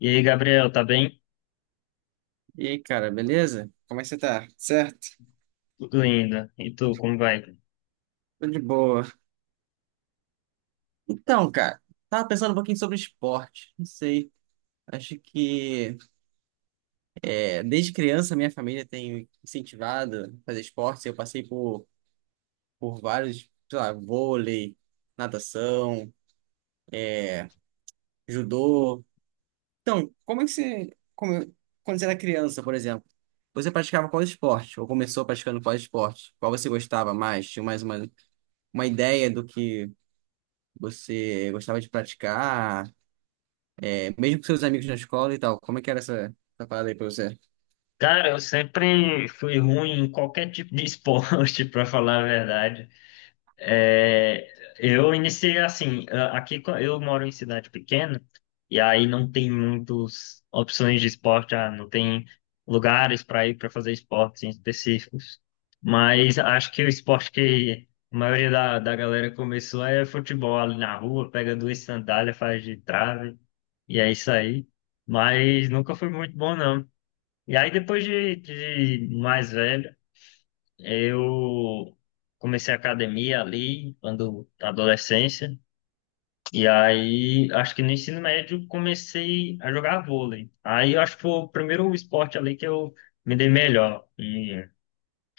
E aí, Gabriel, tá bem? E aí, cara, beleza? Como é que você tá? Certo? Tudo ainda. E tu, como vai? Tô de boa. Então, cara, tava pensando um pouquinho sobre esporte. Não sei. Acho que desde criança minha família tem incentivado a fazer esporte. Eu passei por vários, sei lá, vôlei, natação, judô. Então, como é que quando você era criança, por exemplo, você praticava qual esporte? Ou começou praticando qual esporte? Qual você gostava mais? Tinha mais uma ideia do que você gostava de praticar? Mesmo com seus amigos na escola e tal, como é que era essa parada aí pra você? Cara, eu sempre fui ruim em qualquer tipo de esporte, pra falar a verdade. É, eu iniciei assim, aqui eu moro em cidade pequena e aí não tem muitas opções de esporte, não tem lugares para ir para fazer esportes em específicos. Mas acho que o esporte que a maioria da galera começou é futebol ali na rua, pega duas sandálias, faz de trave e é isso aí. Mas nunca foi muito bom não. E aí de mais velho eu comecei a academia ali, quando na adolescência, e aí acho que no ensino médio comecei a jogar vôlei. Aí eu acho que foi o primeiro esporte ali que eu me dei melhor.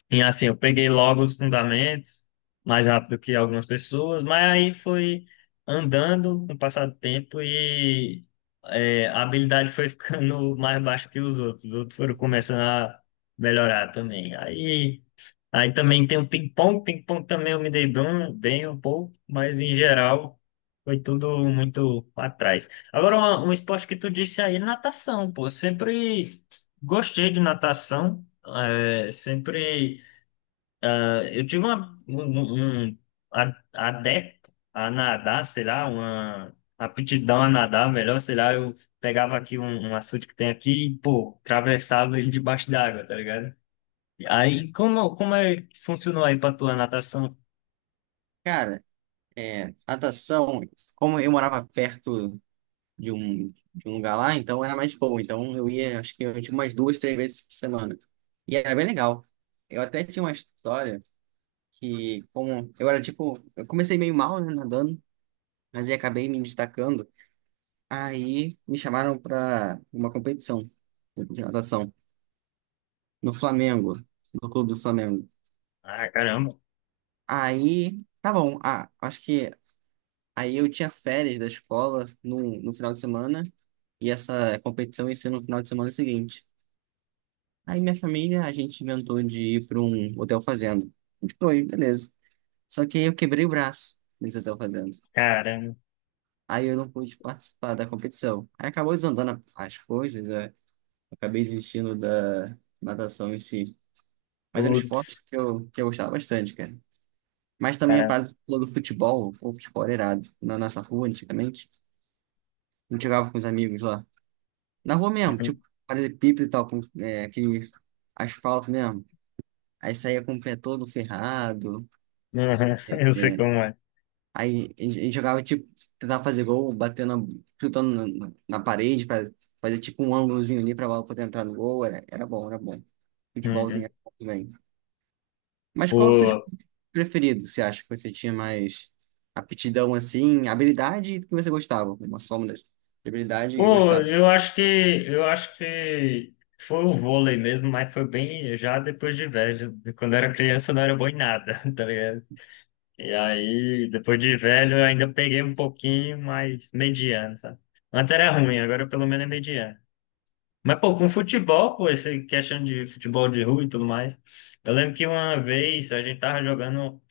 E assim, eu peguei logo os fundamentos, mais rápido que algumas pessoas, mas aí foi andando com o passar do tempo e a habilidade foi ficando mais baixa que os outros. Os outros foram começando a melhorar também. Aí. Aí também tem o ping-pong. Ping-pong também eu me dei bem um pouco, mas em geral foi tudo muito pra trás. Agora, esporte que tu disse aí, natação, pô. Sempre gostei de natação. é, sempre. Eu tive uma, um, um um a- adepto a nadar, sei lá, uma aptidão a nadar, melhor, sei lá. Eu pegava aqui um açude que tem aqui e, pô, atravessava ele debaixo d'água, tá ligado? Aí, como é que funcionou aí pra tua natação? Cara, é, natação, como eu morava perto de um, de um lugar lá, então era mais boa. Então eu ia, acho que eu tinha umas duas, três vezes por semana. E era bem legal. Eu até tinha uma história que, como eu era tipo, eu comecei meio mal, né, nadando, mas aí acabei me destacando. Aí me chamaram pra uma competição de natação no Flamengo, no Clube do Flamengo. Ah, caramba. Aí, tá bom. Ah, acho que aí eu tinha férias da escola no final de semana e essa competição ia ser no final de semana seguinte. Aí minha família, a gente inventou de ir para um hotel fazenda. A gente foi, beleza. Só que aí eu quebrei o braço nesse hotel fazenda. Caramba. Aí eu não pude participar da competição. Aí acabou desandando as coisas, né? Eu acabei desistindo da natação em si. Mas era um esporte Putz. que eu gostava bastante, cara. Mas também a Caramba. parte do futebol, o futebol era irado. Na nossa rua, antigamente, a gente jogava com os amigos lá. Na rua mesmo, Uhum. tipo, paralelepípedo e tal, com é, aquele asfalto mesmo. Aí saía com o pé todo ferrado. Uhum. Eu sei como é. Aí a gente jogava, tipo, tentava fazer gol, batendo, chutando na parede pra fazer, tipo, um ângulozinho ali pra bola poder entrar no gol. Era bom, era bom. Futebolzinho Uhum. era bom também. Mas qual dos seus Pô. preferidos? Você acha que você tinha mais aptidão, assim, habilidade e que você gostava? Uma soma das de habilidade e gostava. Eu acho que foi o vôlei mesmo, mas foi bem já depois de velho. Quando eu era criança eu não era bom em nada, tá ligado? E aí, depois de velho, eu ainda peguei um pouquinho, mas mediano, sabe? Antes era ruim, agora pelo menos é mediano. Mas, pô, com futebol, pô, essa questão de futebol de rua e tudo mais. Eu lembro que uma vez a gente tava jogando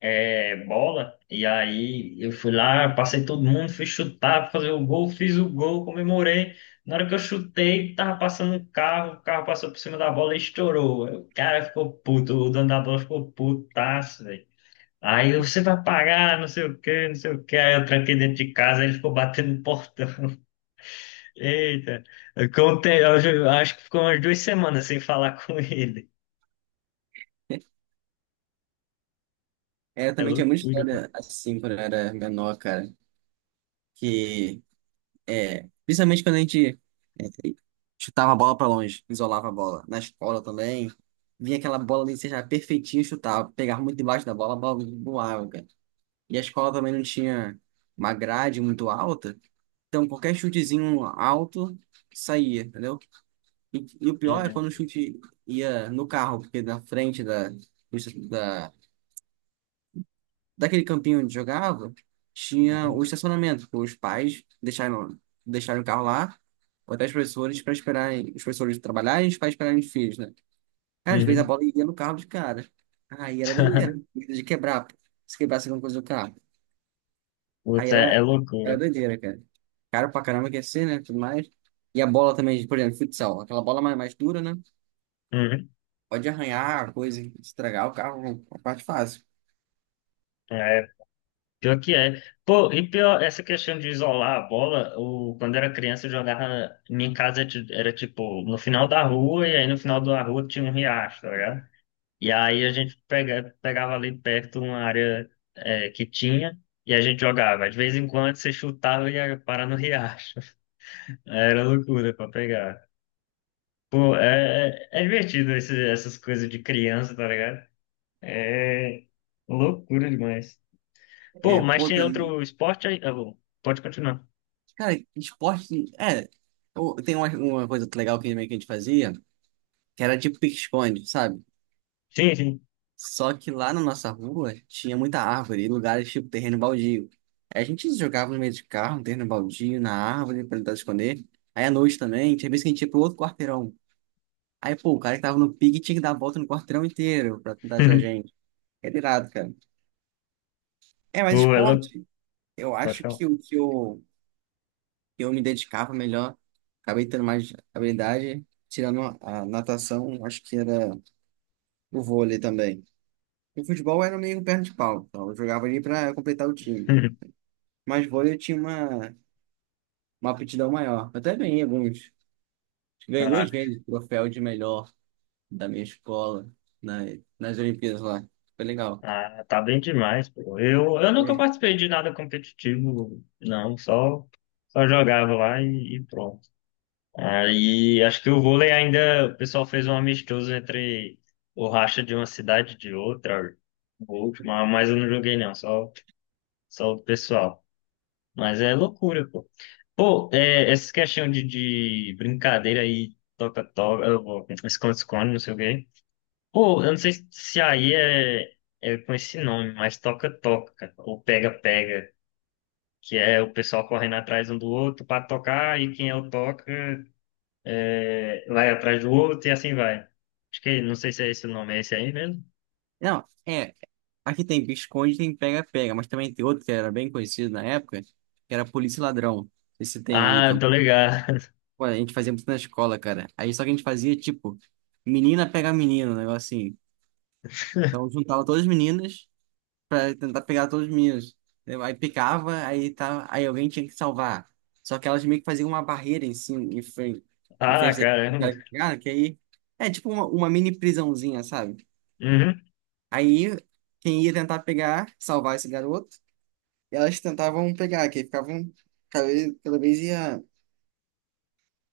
bola, e aí eu fui lá, passei todo mundo, fui chutar, fazer o gol, fiz o gol, comemorei. Na hora que eu chutei, tava passando um carro, o carro passou por cima da bola e estourou. Aí o cara ficou puto, o dono da bola ficou putaço, velho. Aí eu, você vai pagar, não sei o quê, não sei o quê. Aí eu tranquei dentro de casa, aí ele ficou batendo no portão. Eita. Acho que ficou umas duas semanas sem falar com ele. É, eu É também tinha muita loucura, pô. história assim quando eu era menor, cara. Que É, principalmente quando a gente chutava a bola pra longe, isolava a bola. Na escola também, vinha aquela bola ali, seja perfeitinho, chutava, pegava muito debaixo da bola, a bola voava, cara. E a escola também não tinha uma grade muito alta, então qualquer chutezinho alto saía, entendeu? E o É, pior é né? quando o chute ia no carro, porque na frente daquele campinho onde jogava, É. tinha o estacionamento, que os pais deixaram o carro lá, ou até os professores para esperarem, os professores trabalharem e os pais esperarem os filhos, né? Cara, às vezes a Uhum. bola ia no carro de cara. Aí era doideira, medo de quebrar, pô. Se quebrasse alguma coisa do carro. Aí Puta, era, é era loucura. doideira, cara. Caro pra caramba que ia ser, né? Tudo mais. E a bola também, por exemplo, futsal, aquela bola mais dura, né? Uhum. Pode arranhar a coisa, estragar o carro, a parte fácil. É, pior que é. Pô, e pior, essa questão de isolar a bola, o, quando era criança eu jogava, minha casa era tipo no final da rua, e aí no final da rua tinha um riacho, tá ligado? E aí a gente pegava ali perto uma área que tinha, e a gente jogava. De vez em quando você chutava e ia parar no riacho. É, era loucura pra pegar. Pô, é é divertido essas coisas de criança, tá ligado? É loucura demais. Pô, É, mas pô, tem outro esporte aí? Ah, bom, pode continuar. cara, esporte. É. Tem uma coisa legal que meio que a gente fazia, que era tipo pique-esconde, sabe? Sim, sim. Só que lá na nossa rua tinha muita árvore e lugares tipo terreno baldio. Aí a gente jogava no meio de carro, no terreno baldio, na árvore, pra tentar esconder. Aí à noite também, tinha vez que a gente ia pro outro quarteirão. Aí, pô, o cara que tava no pique tinha que dar a volta no quarteirão inteiro pra tentar achar a gente. É irado, cara. É, Pô, mas é louco. esporte, eu Pode acho falar. que o que eu me dedicava melhor, acabei tendo mais habilidade, tirando a natação, acho que era o vôlei também. O futebol era meio perna de pau, então eu jogava ali para completar o time. Mas vôlei eu tinha uma aptidão maior. Eu até ganhei alguns. Ganhei Ah, duas vezes o troféu de melhor da minha escola na, nas Olimpíadas lá. Foi legal. ah, tá bem demais, pô. Eu nunca Ganhei. participei de nada competitivo, não. Só, só jogava lá e pronto. Aí acho que o vôlei ainda, o pessoal fez um amistoso entre o racha de uma cidade e de outra, o último, mas eu não joguei não, só, só o pessoal. Mas é loucura, pô. Pô, é, essa questão de brincadeira aí, toca-toca, esconde-esconde, não sei o quê. Pô, eu não sei se aí é com esse nome, mas toca-toca, cara, ou pega-pega, que é o pessoal correndo atrás um do outro pra tocar e quem é o toca vai atrás do outro e assim vai. Acho que, não sei se é esse o nome, é esse aí mesmo? Não, é. Aqui tem pique-esconde, tem pega-pega, mas também tem outro que era bem conhecido na época, que era polícia e ladrão. Esse tem aí Ah, tô também. ligado. Pô, a gente fazia muito na escola, cara. Aí só que a gente fazia, tipo, menina pega menino, um negócio assim. Então juntava todas as meninas pra tentar pegar todos os meninos. Entendeu? Aí picava, aí, tá, aí alguém tinha que salvar. Só que elas meio que faziam uma barreira em cima, em frente, em Ah, frente daquele caramba. cara que pegava, que aí é tipo uma mini prisãozinha, sabe? Uhum, Aí quem ia tentar pegar, salvar esse garoto, elas tentavam pegar, que aí ficavam, cada vez, cada vez ia,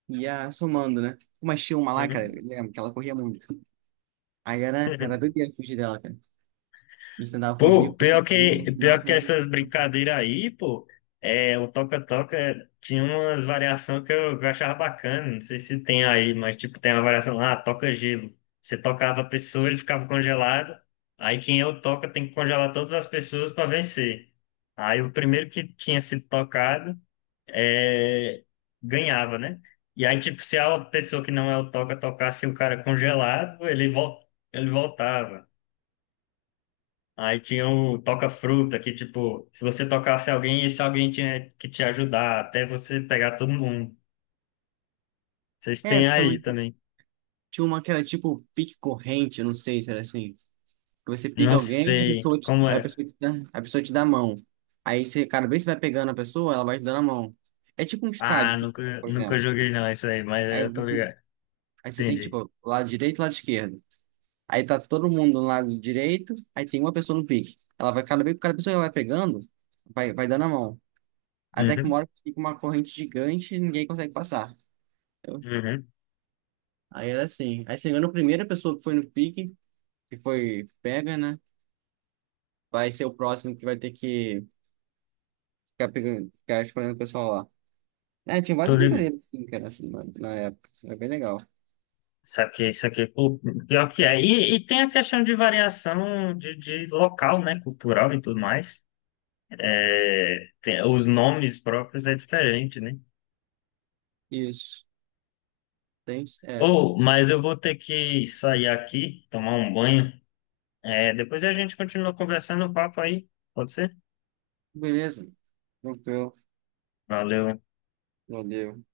ia somando, né? Uma tinha uma lá, cara, eu uhum. lembro que ela corria muito. Aí era doideira fugir dela, cara. A gente tentava Pô, fugir, fugir, fugir, mas no final pior que sempre. essas brincadeiras aí, pô, o toca-toca tinha umas variações que que eu achava bacana, não sei se tem aí, mas tipo, tem uma variação lá, toca gelo. Você tocava a pessoa, ele ficava congelado, aí quem é o toca tem que congelar todas as pessoas para vencer. Aí o primeiro que tinha sido tocado é, ganhava, né? E aí, tipo, se a pessoa que não é o toca tocasse o cara congelado, ele voltava. Aí tinha o toca-fruta, que, tipo, se você tocasse alguém, esse alguém tinha que te ajudar, até você pegar todo mundo. Vocês É, têm aí também também. tinha uma que era tipo pique corrente, eu não sei se era assim. Que você pica Não alguém e a sei pessoa te, como aí a era. pessoa te dá a mão. Aí você, cada vez que você vai pegando a pessoa, ela vai te dando a mão. É tipo um Ah, estádio, por nunca exemplo. joguei não, isso aí, mas Aí eu tô você, ligado. aí você tem Entendi. tipo lado direito e lado esquerdo. Aí tá todo mundo no lado direito, aí tem uma pessoa no pique. Ela vai, cada vez que cada pessoa que ela vai pegando, vai dando a mão. Até que Uhum, uma hora fica uma corrente gigante e ninguém consegue passar. Eu- uhum. Aí era assim. Aí, se não me engano, a primeira pessoa que foi no pique, que foi pega, né? Vai ser o próximo que vai ter que ficar pegando, ficar escolhendo o pessoal lá. É, tinha Tô várias ligado. brincadeiras assim, cara, assim, na época. Era bem legal. Saquei, saquei. Pô, pior que é. E tem a questão de variação de local, né? Cultural e tudo mais. É, os nomes próprios é diferente, né? Isso. Tem, é. Ou, mas eu vou ter que sair aqui, tomar um banho. É, depois a gente continua conversando o papo aí. Pode ser? Beleza. Tranquilo. Valeu. Valeu.